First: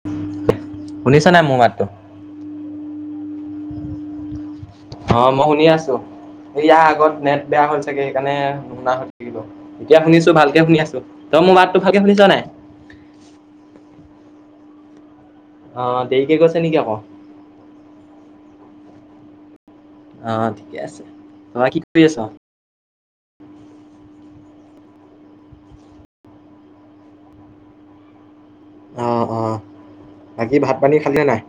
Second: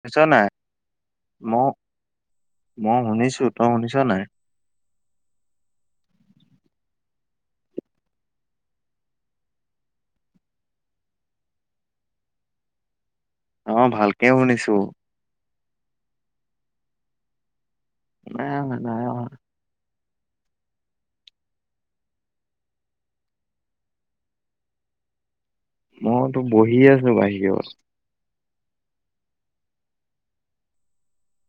শুনিছ নাই শুনিছা নাই মোৰ মই মাতটো? মই শুনিছো তই শুনিছ নাই। অ মই শুনি আছো এই ইয়াৰ আগত নেট বেয়া হল চাগে সেইকাৰণে নুশুনা হৈ থাকিলো। এতিয়া শুনিছো ভালকে শুনি আছো তই মোৰ মাতটো ভালকে শুনিছ নাই। অ', ভালকে শুনিছো। অ দেৰিকে গৈছে নেকি আকৌ। নাই অহা নাই অহা। অ ঠিকে আছে তাপা কি কৰি আছা। মইতো বহি আছোঁ বাহিৰত। অঁ অঁ বাকী ভাত পানী খালে নাই।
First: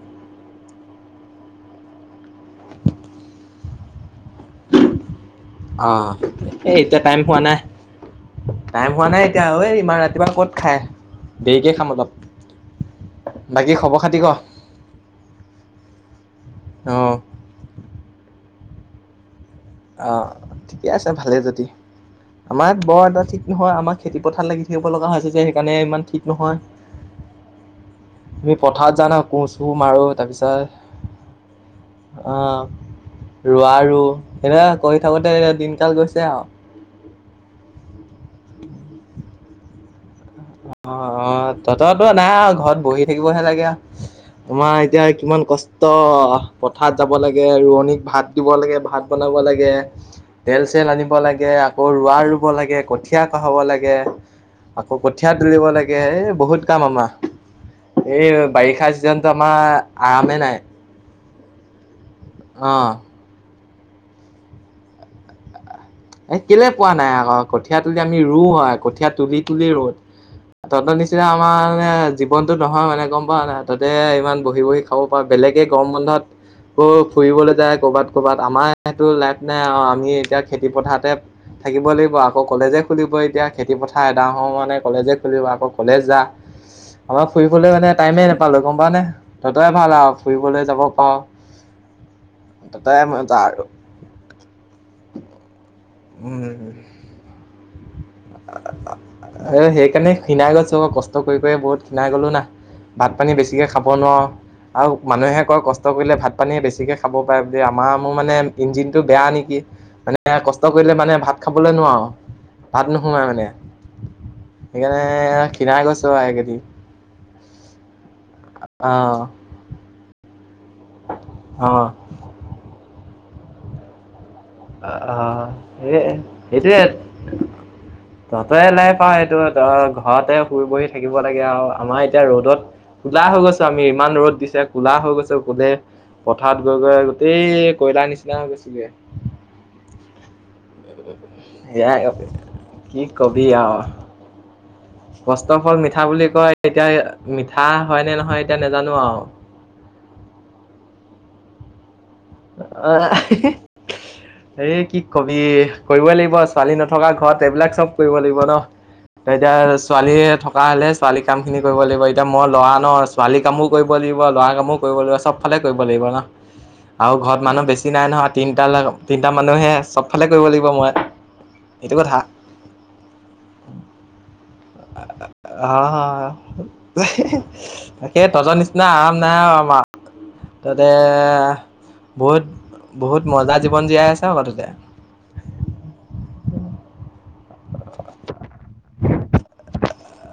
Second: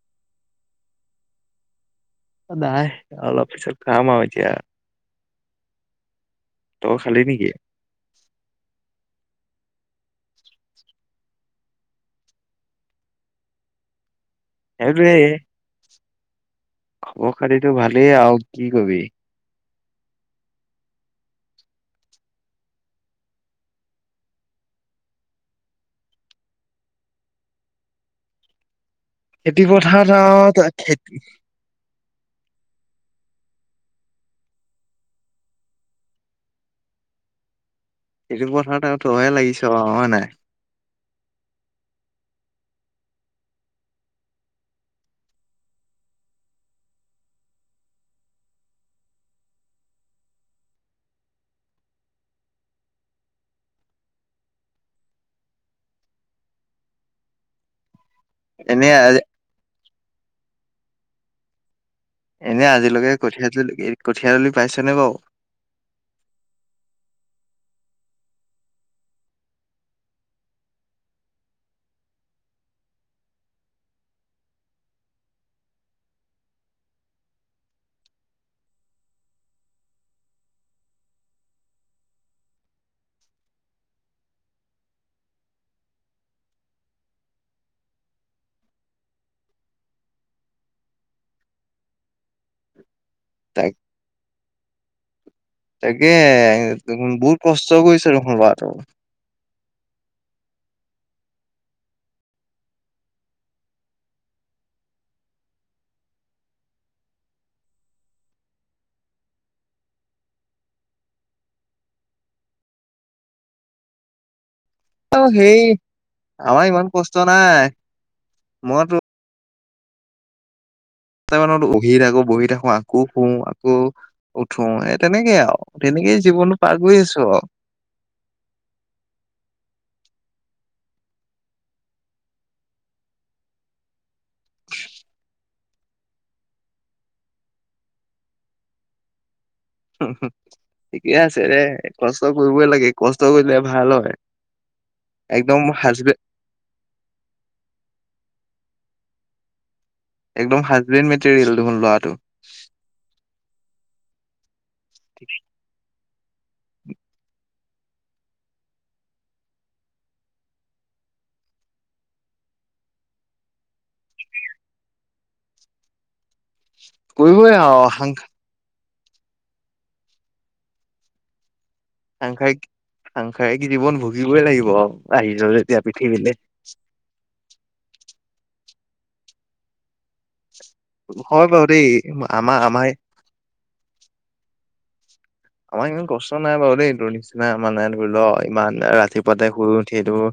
নায় অলপ পিচত খাম আৰু এতিয়া। আহ এই তই এতিয়া খালি টাইম পোৱা নেকি? নাই। টাইম হোৱা নাই এতিয়া ঐ ইমান ৰাতিপুৱা ক'ত খাই দেৰিকে খাম অলপ। বাকী খবৰ খাতি ক। সেইটোৱেই অ। খবৰ খতিটো ভালেই আৰু কি কবি। অ', ঠিকে আছে ভালেই যদি। আমাৰ ইয়াত বৰ এটা ঠিক নহয় আমাৰ খেতি পথাৰত লাগি থাকিব লগা হৈছে যে সেইকাৰণে ইমান ঠিক নহয়। [inaudible] তুমি পথাৰত জানা খেতি কোচো পথাৰত মাৰোঁ আৰু তই খেতি তাৰপিছত অ', ৰোৱা ৰুওঁ। সেনেকা কৰি থাকোঁতে দিনকাল গৈছে আৰু। খেতি পথাৰত আৰু তইয়ে লাগিছ হয় নাই। অ অ তইতো নাই অহা ঘৰত বহি থাকিবহে লাগে আৰু। তোমাৰ এতিয়া কিমান কষ্ট পথাৰত যাব লাগে ৰোৱনীক ভাত দিব লাগে ভাত বনাব লাগে। তেল চেল আনিব লাগে আকৌ ৰোৱা ৰুব লাগে কঠিয়া কহাব লাগে। আকৌ কঠীয়া তুলিব লাগে এই বহুত কাম আমাৰ এই এনে বাৰিষা আজি চিজনত আমাৰ আৰামে নাই। এনেই অ আজিলৈকে কঠিয়া তুলি কঠিয়া তুলি পাইছনে বাৰু? এ কেলে পোৱা নাই আকৌ কঠীয়া তুলি আমি ৰুওঁ হয় কঠীয়া তুলি তুলি ৰুওঁ। তহঁতৰ নিচিনা আমাৰ মানে জীৱনতো নহয় মানে গম পাৱ নাই তহঁতে ইমান বহি বহি সৰুৰ পৰা বেলেগে গৰম বন্ধত ফুৰিবলৈ যায় কৰ'বাত কৰ'বাত আমাৰ সেইটো লাইফ নাই আৰু আমি এতিয়া খেতি পথাৰতে থাকিব লাগিব আকৌ কলেজে খুলিব এতিয়া খেতিপথাৰ এডায় হওঁ মানে কলেজে খুলিব আকৌ কলেজ যা আমাৰ ফুৰিবলৈ মে টাইমে নাপালোঁ গম পাৱ নে? তহঁতৰ ভাল আৰু ফুৰিবলৈ যাব পাৰ তহঁতৰহে মজা আৰু। তাক তাকে উম বহুত কষ্ট কৰিছে দেখোন ল'ৰা টো। অ সেইকাৰণে খীণাই গৈছোঁ ক কষ্ট কৰি কৰি বহুত খীণাই গলো না। ভাত পানী বেছিকৈ খাব নোৱাৰোঁ। আৰু মানুহে কয় কষ্ট কৰিলে ভাত পানী বেছিকে খাব পাৰে বুলি আমাৰ মোৰ মানে ইঞ্জিনটো বেয়া নেকি? মানে কষ্ট কৰিলে মানে ভাত খাবলৈ নোৱাৰোঁ। ভাত নোসোমাই মানে সেইকাৰণে অ সেই খীনাই গৈছোঁ আৰু এই কেইদিন। আমাৰ ইমান কষ্ট নাই। অ মইতো আঠটা মানত অ। বহি থাকোঁ বহি থাকোঁ আকৌ শু আকৌ উঠোঙ অ সেই অ তেনেকেই আৰু সেই তেনেকেই জীৱনটো পাৰ কৰি আছোঁ আৰু। তহতই লাইফ আৰু সেইটো ত ঘৰতে শুই বহি থাকিব লাগে আৰু আমাৰ এতিয়া ৰ'দত কোলা হৈ গৈছোঁ আমি ইমান ৰ'দ দিছে কোলা হৈ গৈছোঁ কোলে পথাৰত গৈ গৈ গোটেই কয়লাৰ নিচিনা হৈ গৈছোঁগে। ঠিকে আছে দে কষ্ট সেয়াই কৰিবই লাগে কি কষ্ট কবি কৰিলে আৰু ভাল হয়। কষ্টৰ একদম ফল মিঠা হাজবেণ্ড বুলি কয়, এতিয়া মিঠা হয় নে নহয় এতিয়া নাজানো আও। একদম হাজবেণ্ড মেটেৰিয়েল দেখোন ল'ৰাটো। আঁহ এই কি কবি। কৰিব লাগিব ছোৱালী নথকা ঘৰত এইবিলাক চব কৰিব লাগিব ন। ত এতিয়া ছোৱালীয়ে থকা হলে ছোৱালী কাম খিনি কৰিব লাগিব এতিয়া মই ল'ৰা ন। ছোৱালী কামো কৰিব লাগিব, ল'ৰা কামো কৰিব লাগিব চবফালে কৰিব লাগিব ন। আৰু ঘৰত কৰিবই মানুহ আৰু বেছি নাই সাং নহয়, তিনটা‌ লৰা তিনটা মানুহে চবফালে কৰিব লাগিব মই। এইটো কথা সাংসাৰিক সাংসাৰিক কি জীৱন ভুগিবই লাগিব আহিচ যেতিয়া অহ পৃথিৱীলে। তাকে তহঁতৰ নিচিনা আৰাম নাই আও আমাৰ, তহঁতে হয় বাৰু দেই বহুত আমাৰ আমাৰ বহুত মজা জীৱন জীয়াই আছে ক তহঁতে। আমাৰ ইমান কষ্ট নাই বাৰু দেই, তোৰ নিচিনা আমাৰ নাই ধৰি ল ইমান ৰাতিপুৱাতে শুই উঠিয়েইটো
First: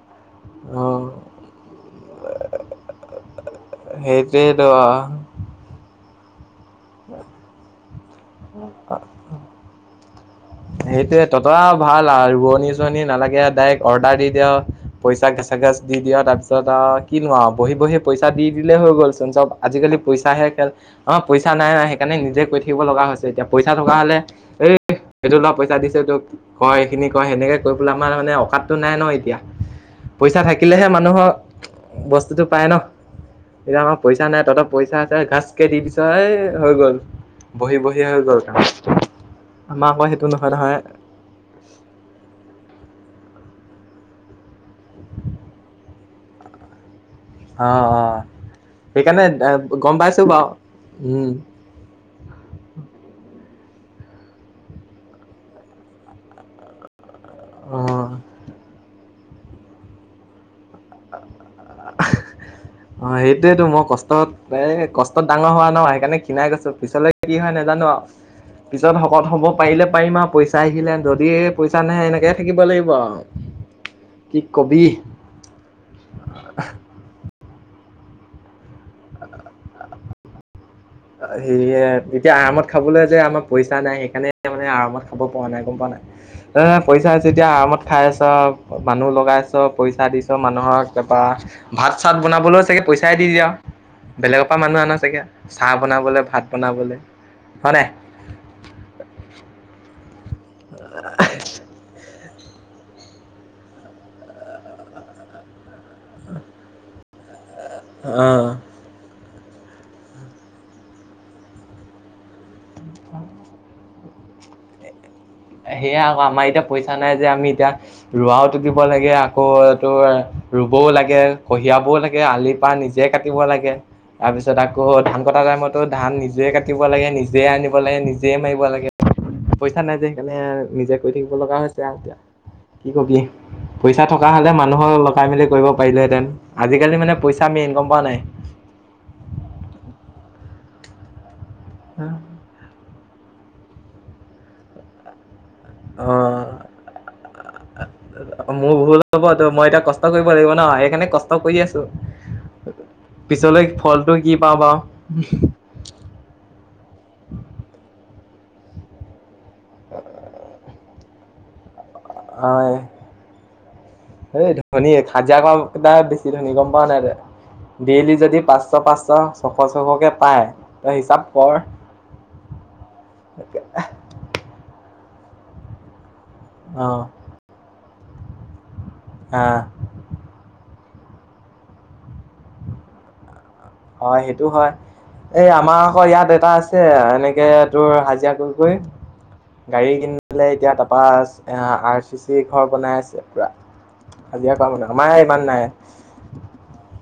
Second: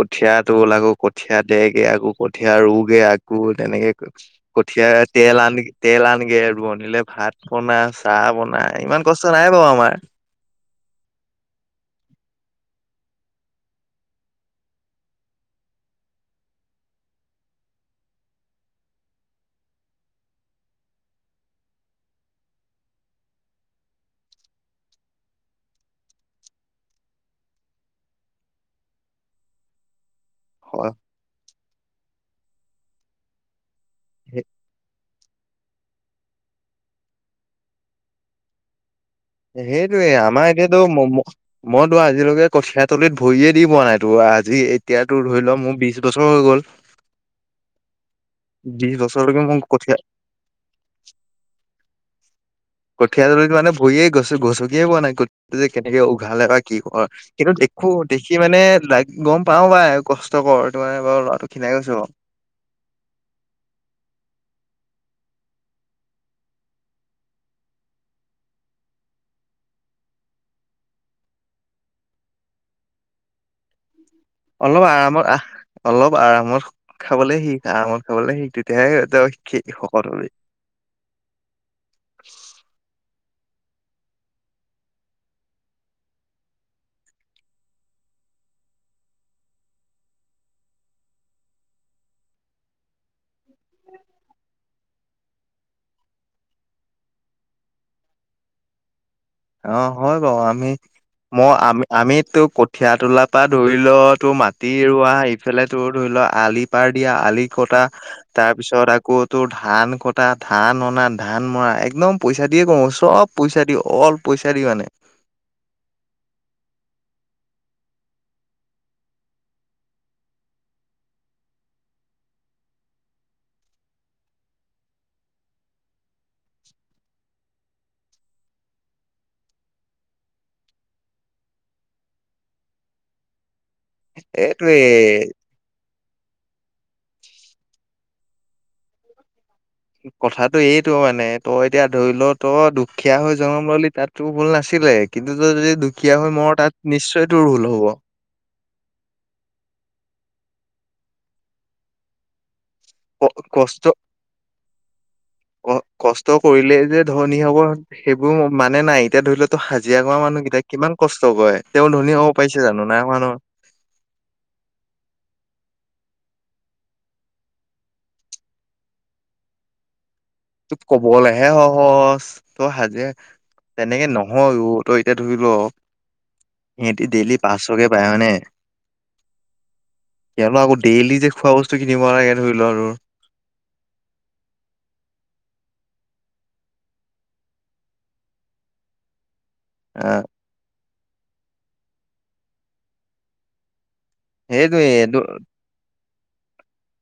কঠিয়া তোল অ আকৌ কঠীয়া দেগে আকৌ কঠীয়া ৰুগে আকৌ তেনেকে কঠিয়া সেইটোৱেইতো তেল আন তেল আনগে আৰু বনিলে ভাত বনা চাহ বনাাই ইমান কষ্ট নাই বাৰু আমাৰ। সেইটোয়ে তহঁত ভাল আও ৰোৱণী চোৱণনি নালাগে ডাইৰেক্ট অৰ্ডাৰ দি দিয়। পইচা গেচা গেচ দি দিয়, তাৰ পিছত আহ কিনো আও বহি বহি পইচা দি দিলে হৈ গ'লচোন, চব আজিকালি পইচাহে খেল অঁ পইচ চা নাই সেইকাৰণে নিজে কৰি থাকিব লগা হৈছে, এতিয়া পইচা থকা হলে এই এইটো অলপ পইচা দিছো তোক কৰ এইখিনি কৰ সেনেকে কৈ পেলাই আমাৰ মানে অকাততো নাই ন এতিয়া। পইচা থাকিলেহে হয় মানুহৰ বস্তুটো পায় ন, এতিয়া আমাৰ পইচা নাই তহঁত পইচা ত‌ই গাছ কে দি দিছই ঐ হৈ গল বহি বহি হৈ গল তাৰ। সেইটোয়ে আমাৰ এতিয়াতো ম'ম মইতো আজিলৈকে কঠিয়া তলিত ভৰিয়ে দি পোৱা নাই তো আজি এতিয়াতো ধৰি লও মোৰ বিশ বছৰ হৈ গ'ল। [unintelligible] অঁ অঁ বিশ সেইকাৰণে বছৰলৈকে মোৰ কঠীয়া গম পাইছো বাৰু উম। কঠীয়া তলিত মানে ভৰিয়ে গচ গচকিয়ে পোৱা নাই কঠীয়া তল কেনেকে উঘালে বা কি কৰে। কিন্তু অ দেখো দেখি মানে লাইক গম পাও বাই কষ্টকৰ তোমাৰ মে বাৰু ল'ৰাটো ক্ষিনাই গৈছো বাওঁ। অঁ সেইটোয়েতো মই কষ্টত এই কষ্টত ডাঙৰ হোৱা ন সেইকাৰণে ক্ষিনাই গৈছো পিছলৈ কি হয় নাজানো আও। পিছত শকত হব পাৰিলে পাৰিম আও পইচা আহিলে যদি পইচা নাহে এনেকে থাকিব লাগিব আও। অলপ আৰামত আহ অলপ আৰামত খাবলে সি আৰামত খাবলে শিখ তেতিয়াহে তই শি শকত হয়। হেয়ে এতিয়া আৰামত খাবলৈ যে আমাৰ পইচা নাই সেইকাৰণে মানে আৰামত খাব পৰা নাই গম পোৱা নাই। ত‌ই পইচা যেতিয়া আৰামত খাই আছ মানুহ লগাইছ পইচা দিছ মানুহক তাৰপৰা ভাত চাত বনাবলৈও চাগে পইচাই দি দিয়, আৰু বেলেগৰ পৰা মানুহ আন চাগে। চাহ বনাবলৈ ভাত বনাবলৈ হয় নাই? অঁ হয় বাও আমি মই আমি আমি তো কঠিয় তোলাৰ পৰা ধৰি ল তোৰ মাটি ৰোৱা ইফালে তোৰ ধৰি ল আলি পাৰ দিয়া আলি কটা অ'। তাৰ পিছত আ কৌ তোৰ ধান কটা ধান অনা ধান মৰা একদম পইচা দিয়ে কৰো চব পইচা দি অল পইচা দি মানে। সেয়া আকৌ আমাৰ এতিয়া পইচা নাই যে আমি এতিয়া ৰোৱাওতো দিব লাগে, আকৌ এইটো ৰুবও লাগে কঢ়িয়াবও লাগে আলি পাৰ নি জে কাটিব লাগে। তাৰপিছত আকৌ ধান কটা টাইমতো ধান নিজে কাটিব লাগে, নিজে আনিব লাগে নিজে মাৰিব লাগে। পইচা নাই যে সেইকাৰণে আৰ নিজে কৰি থাকিব লগা হৈছে আও এতিয়া। কি কবি। পইচা থকা হ'লে এইটোৱে মানুহৰ লগাই-মেলি কৰিব পাৰিলোঁহেতেন। আজিকালি মানে পইচা মেইন গম পাৱ নাই? কথাটো এইটো মানে তই এতিয়া ধৰি ল'। তহঁত দুখীয়া হৈ জনম ললি তাতটোৰ ভুল নাছিলে, কিন্তু তই যদি দুখীয়া হৈ অ', মৰ তাত, নিশ্চয় তোৰ ভুল হ'ব। মোৰ ভুল হ'ব। ত' মই এতিয়া কষ্ট কৰিব লাগিব ন'? সেইকাৰণে কষ্ট কৰি আছোঁ। পিছলৈ ফলটো কি পাও বাও? অ। কষ্ট কৰিলেই যে ধনী হ'ব সেইবোৰ মানে নাই। এতিয়া ধৰি ল' ত' হাজিৰা কৰা মানুহকেইটাই কিমান কষ্ট কৰে। তেওঁ ধনী হ'ব পাইছে হয় জানো? নাই হোৱা ন'। এই ধনী, হাজিৰা কৰা কেইটায়ে বেছি ধনী। গম পাৱ নাই তই? ডেইলি যদি পাঁচশ-পাঁচশ ছশ-ছশকে পায়। তই হিচাপ ক'বলৈহে কৰ সহজ। তই সাজে। তেনেকে নহয়, তই এতিয়া ধৰি ল' অ সিহেতি ডেইলি পাঁচশকে পায় হয়নে? আ। তেওঁলোক' আকৌ দেইলি যে খোৱা বস্তু কিনিব লাগে ধৰি ল'লো। হয়, সেইটো হয়। এ, আমাৰ আকৌ ইয়াত এটা আছে, এনেকে তোৰ হাজিৰা কৰি কৰি গাড়ী কিনি আহ নিলে, এতিয়া তাৰপা এ আৰ চি চিৰ ঘৰ বনাই আছে পুৰা। হাজিৰা কৰা সেইটোৱে মানু্হ, এইটো আমাৰে ইমান নাই।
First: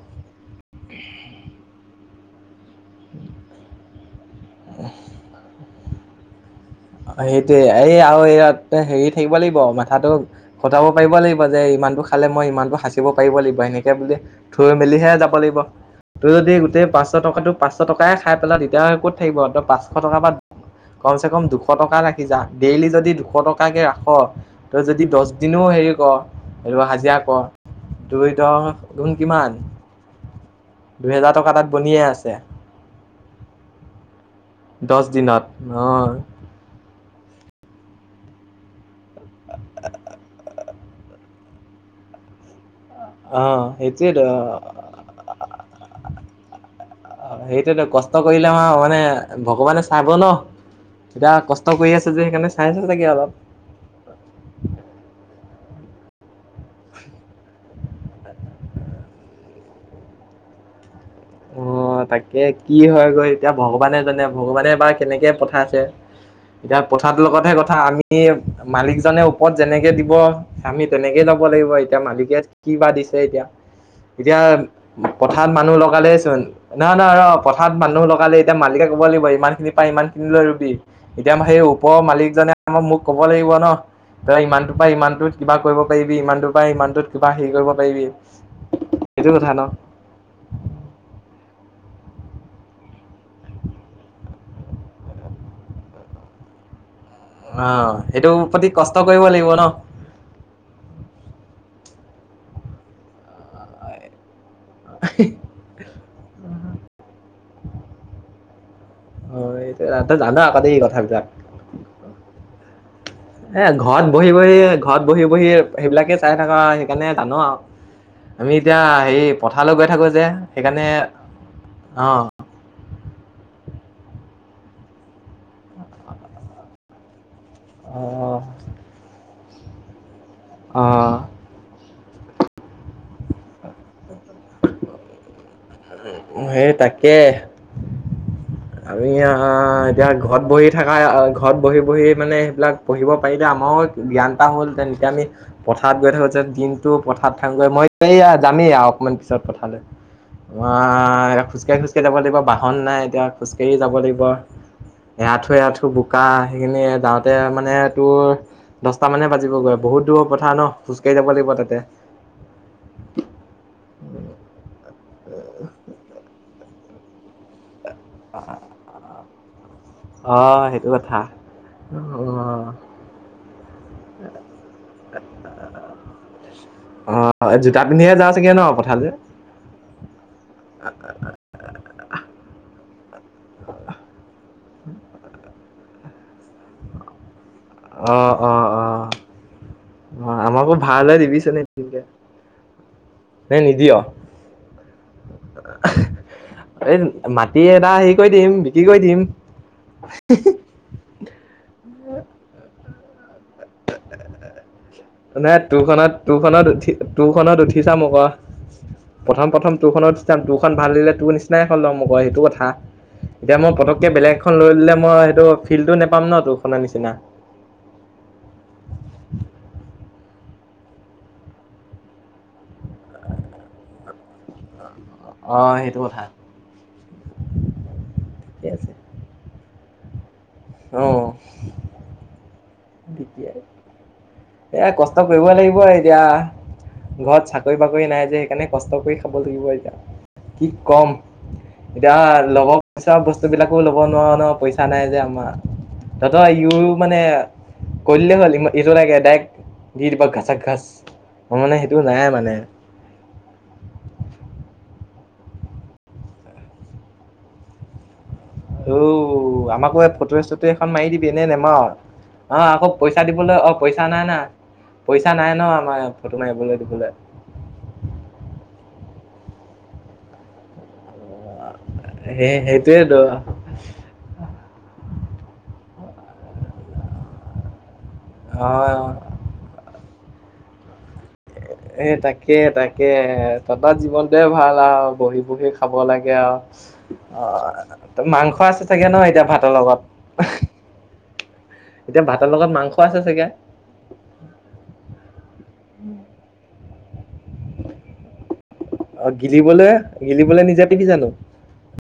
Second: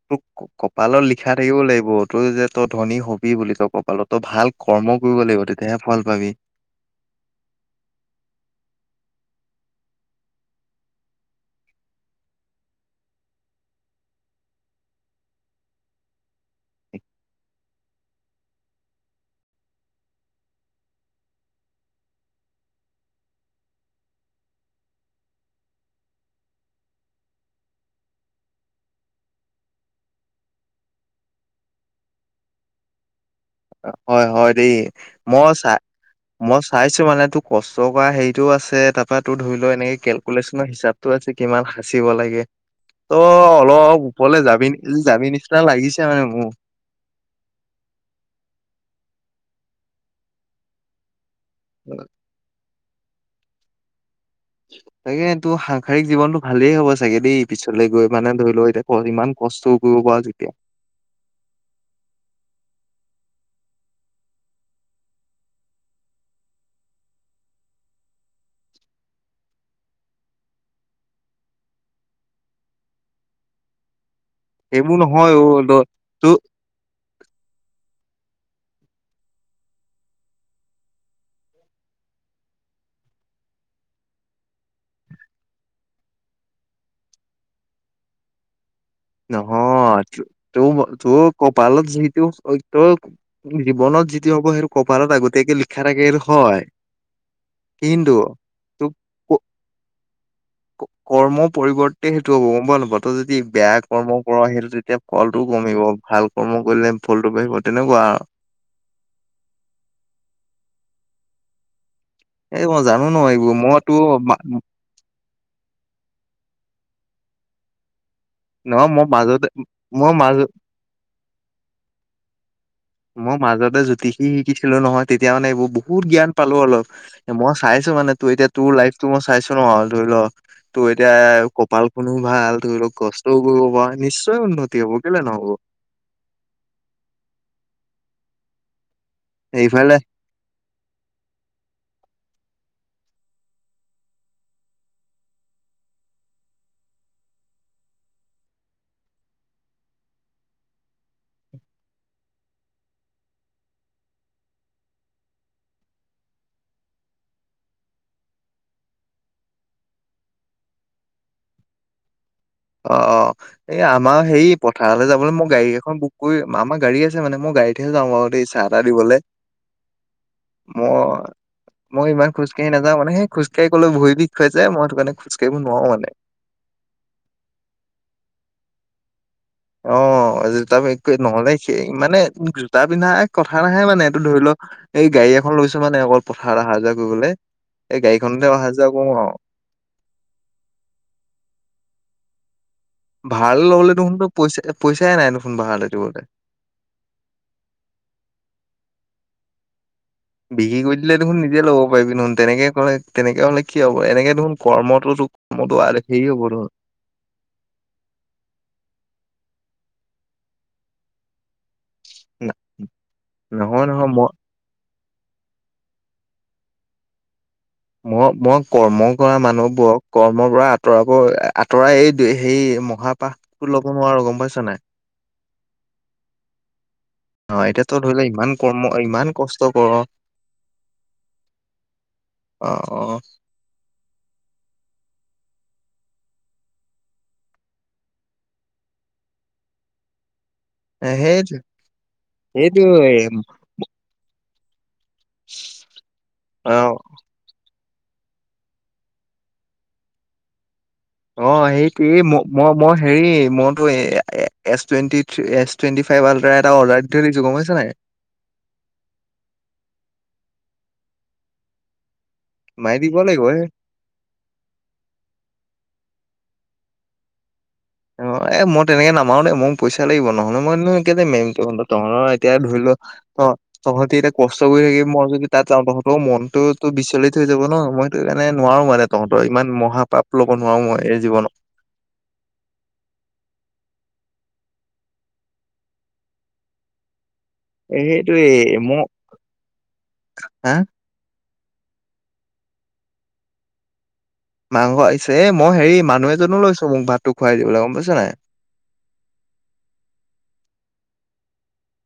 তোক, কপালত লিখা থাকিব লাগিব। তই যে তই ধনী হ'বি বুলি, তই কপালত তই ভাল কৰ্ম কৰিব লাগিব, তেতিয়াহে ফল পাবি। সেইটোয়ে, এই আৰু ইয়াত হেৰি থাকিব লাগিব- মাথাটো। খটাব পাৰিব লাগিব যে ইমানটো খালে মই ইমানটো সাঁচিব পাৰিব লাগিব এনেকে বুলি। থৈ মেলিহে যাব লাগিব। তই যদি গোটেই পাঁচশ টকাটো পাঁচশ টকাই খাই পেলা তেতিয়াহ'লে ক'ত থাকিব? পাঁচশ টকাৰ পা কমচে কম দুশ টকা ৰাখি যা। ডেইলি যদি দুশ টকাকে ৰাখ'। তই যদি দচ দিনো হেৰি কৰ' এনেকুৱা হাজিৰা কৰ'। দুই দহ গুণ কিমান? দুহেজাৰ টকা তাত বনিয়ে আছে। হয়, হয় দেই। দহ দিনত মই চা অ মই চাইছো মানে তোৰ কষ্ট কৰা হেৰিটোও আছে, তাৰ পা তোৰ ধৰি ল', এনেকে কেলকুলেশ্যনৰ হিচাপ টো আছে, কিমান সাঁচিব লাগে। ত' অ অলপ ওপৰলে যাবি সেইটোৱেতো যাবি নিচিনা লাগিছে মানে মো। সেইটোয়েটো, কষ্ট কৰিলে মাৰ মানে ভগৱানে চাব ন', যাৰ কষ্ট ত কৰি আছোঁ যে সেইকাৰনে চাই আছে চাগে অলপ। চাগে তোৰ সাংসাৰিক জীৱনটো ভালেই হ'ব চাগে দেই, পিছলৈ গৈ মানে ধৰি লও ইটা ফল, ইমান কষ্টও কৰিব পাৰ যেতিয়া। অ, তাকে। কি হয় গৈ এতিয়া ভগৱানে জানে। ভগৱানে বা কেনেকে পঠাইছে? এতিয়া কথাটোৰ লগতহে কথা, আমি মালিকজনে ওপৰত যেনেকে দিব আমি তেনেকে ল'ব লাগিব, এতিয়া মালিকে কি বা দিছে এতিয়া? এতিয়া, সেইবোৰ নহয় অ পথাৰত ত মানুহ লগালে তোৰ ন ন ৰহ। পথাৰাত মানুহ লগালেই এতিয়া মালিকে ক'ব লাগিব, ইমানখিনি পায় ইমানখিনিলৈ ৰুবি। এতিয়া আ সেই ওপৰৰ মালিকজনে আহা মোক ক'ব লাগিব ন'। তই ইমানটোৰ পৰা ইমানটো কিবা কৰিব পাৰিবি, ইমানটোৰ পৰা ইমানটো কিবা হেৰি কৰিব পাৰিবি। সেইটো কথা ন নহয় তোৰ কপালত যিহেতু সত্য জীৱনত যিটো হ'ব সেইটো কপালত আগতীয়াকে লিখা থাকে সেইটো হয়। অ', সেইটো প্ৰতি কষ্ট কৰিব লাগিব ন'? কৰ্ম পৰিৱৰ্তে সেইটো হ'ব গ'ম পাৱ নে নাপাৱ, তই যদি বেয়া কৰ্ম কৰ সেইটো যেতিয়া ফলটো কমিব ভাল কৰ্ম কৰিলে ফলটো বাঢ়িব তেনেকুৱা আৰু। হয়, তই জান আকৌ দেই এই কথাবিলাক। এই মই জানো নহয় ইবুৰ এ মইতো ঘৰত বহি বহি ঘৰত বহি বহি সেইবিলাকে চাই থকা হয়, সেইকাৰণে জানো আৰু। আমি এতিয়া নহয় মই হে মাজতে পথাৰলৈ গৈ থাকো মই যে, মাজ সেইকাৰণে অ'। মই মাজতে জ্যোতিষী শিকিছিলো নহয় তেতিয়া মানে এইবোৰ বহুত জ্ঞান পালোঁ অলপ। মই চাইছো মানে তোৰ অ এতিয়া অ তোৰ লাইফটো মই চাইছো নহয় ধৰি ল' তোৰ এতিয়া অ'। কপালখনো ভাল ধৰি লওক কষ্টও কৰিব পাৰ নিশ্চয় উন্নতি হ'ব কেলে নহ'ব। সেই তাকে। আৰু ইয়া এইফালে এতিয়া ঘৰত বহি থকা ঘৰত বহি বহি মানে সেইবিলাক পঢ়িব পাৰিলে আমাৰো জ্ঞান এটা হ'ল হেতেন, এতিয়া আমি পথাৰত গৈ থাকো যে, দিনটো পথাৰত থাকোগৈ মই এই যামেই অকমান পিছত পথাৰলৈ। আহ খোজকাঢ়ি খোজ কাঢ়ি যাব লাগিব বাহন নাই এতিয়া খোজকাঢ়ি যাব লাগিব। এআঠু এআঠু বোকা সেইখিনি যাওঁতে মানে তোৰ দহটা মানে বাজিবগৈ, বহুত দূৰ পথাৰ ন' খোজ কাঢ়ি যাব লাগিব তাতে। অ', অ', এই আমাৰ হেৰি পথাৰলৈ যাবলৈ মই গাড়ী এখন বুক কৰি আমাৰ গাড়ী আছে মানে মই গাড়ীত হে যাওঁ বাৰু দেই চাহ-তাহ দিবলৈ। অ', সেইটো কথা। মই মই ইমান খোজকাঢ়ি অ'। নাযাওঁ, মানে খোজকাঢ়ি গ'লে ভৰি বিষ হয় যে, মই সেই টো কাৰণে খোজকাঢ়িব নোৱাৰো মানে। অ', এই জোতা পিন্ধিহে যাওঁ চাগে ন' পথাৰলৈ? অ' জোতা নহ'লে সেই মানে জোতা পিন্ধা এক কথা নাহে মানে তোৰ ধৰি ল' এই গাড়ী এখন লৈছো মানে অকল পথাৰত অহা যোৱা কৰিবলৈ, এই অ' গাড়ীখনতে অ' অহা অ' যোৱা কৰো আৰু। অ', আমাকো ভাৰালে দিবিচোন এদিনকৈ। ভাৰালৈ লবলৈ দেখোনো পইচা পইচাই নাই দেখোন ভাৰালৈ দিবলৈ। এই মাটি এডৰা হেৰি কৰি দিম বিক্ৰী কৰি দিম। বিক্ৰী কৰি দিলে দেখোন নিজে ল'ব পাৰি নহোন তেনেকে ক'লে তেনেকে হ'লে কি হ'ব এনেকে দেখোন কৰ্মটোতো মইতো হেৰি হ'ব দেখোন। তোৰ খনত উঠি চাম আকৌ, প্ৰথম প্ৰথম তোৰ খনত উঠি চাম তোৰ খন ভাল দিলে তোৰ নি চিনা এখন ল'ম আকৌ সেইটো না কথা, এতিয়া মই নহয় নহয় পতককে মই বেলেগ খন লৈ ললে মই সেইটো ফিলটো নোপাম ন' তোৰ খনৰ নিচিনা। মই মই কৰ্ম কৰা মানুহবোৰক কৰ্মৰ পৰা আঁতৰাবোৰ আঁতৰাই এই সেই অহা পাহটো ল'ব নোৱাৰো গ'ম পাইছ নাই? অ', সেইটো কথা। অ', এতিয়া তই ধৰি ল' ইমান ঠিকে আছে। কৰ্ম ইমান কষ্ট কৰ। অ', অ [unintelligible] এইয়া কষ্ট কৰিব লাগিব এতিয়া। ঘৰত চাকৰি-বাকৰি নাই যে, সেইকাৰণে কষ্ট কৰি খাব লাগিব এতিয়া। কি কম সেইটো এতিয়া লগৰ সেইটোৱে পইচা বস্তুবিলাক ল'ব নোৱাৰো নহয় পইচা নাই যে আমাৰ। তহঁতৰ অ ইও মানে কৈ দিলেই হ'ল ইটো লাগে ডাইৰেক্ট দি দিব ঘাচা ঘাঁচ। অ', সেইটোৱে ম-মই মই হেৰি মইতো এ এ S twenty, S twenty five ultra এটা অৰ্ডাৰ দি থৈ দিছো গম হৈছে নাই? অ', আমাকো এই ফটো চটো এখন মাৰি দিবি নে নেমাৰ'? অ', আকৌ মাৰি দিব পইচা লাগিব দিবলৈ এই অ', পইচা নাই না পইচা নাই ন' আমাৰ ফটো মাৰিবলৈ দিবলৈ অ', এ মই তেনেকে নামাৰো দেই মোৰ পইচা লাগিব নহলে মই [unintelligible] তহঁতৰ এতিয়া সেই ধৰি ল' সেইটোৱেতো অ' তহঁতি এতিয়া কষ্ট কৰি থাকি মই যদি তাত যাওঁ তহঁতৰ মনতোতো বিচলিত হৈ যাব ন' মই সেই কাৰণে অ নোৱাৰো মানে তহঁতৰ ইমান মহাপাপ ল'ব নোৱাৰো মই এই জীৱনত এ তাকে তাকে ততৰ জীৱনটোৱে ভাল আৰু বহী বহী খাব লাগে আৰু অ', এ ত' সেইটোৱে মাংস আছে মই ছাগে ন' এতিয়া ভাতৰ লগত? হা এতিয়া ভাতৰ লগত মাংস আছে চাগে? মাংস আহিছে এ মই হেৰি মানুহ এজনো লৈছো মোক ভাতটো খুৱাই দিবলৈ গম পাইছ' নাই? অ', গিলিবলৈ গিলিবলে নিজে টিবি জানো?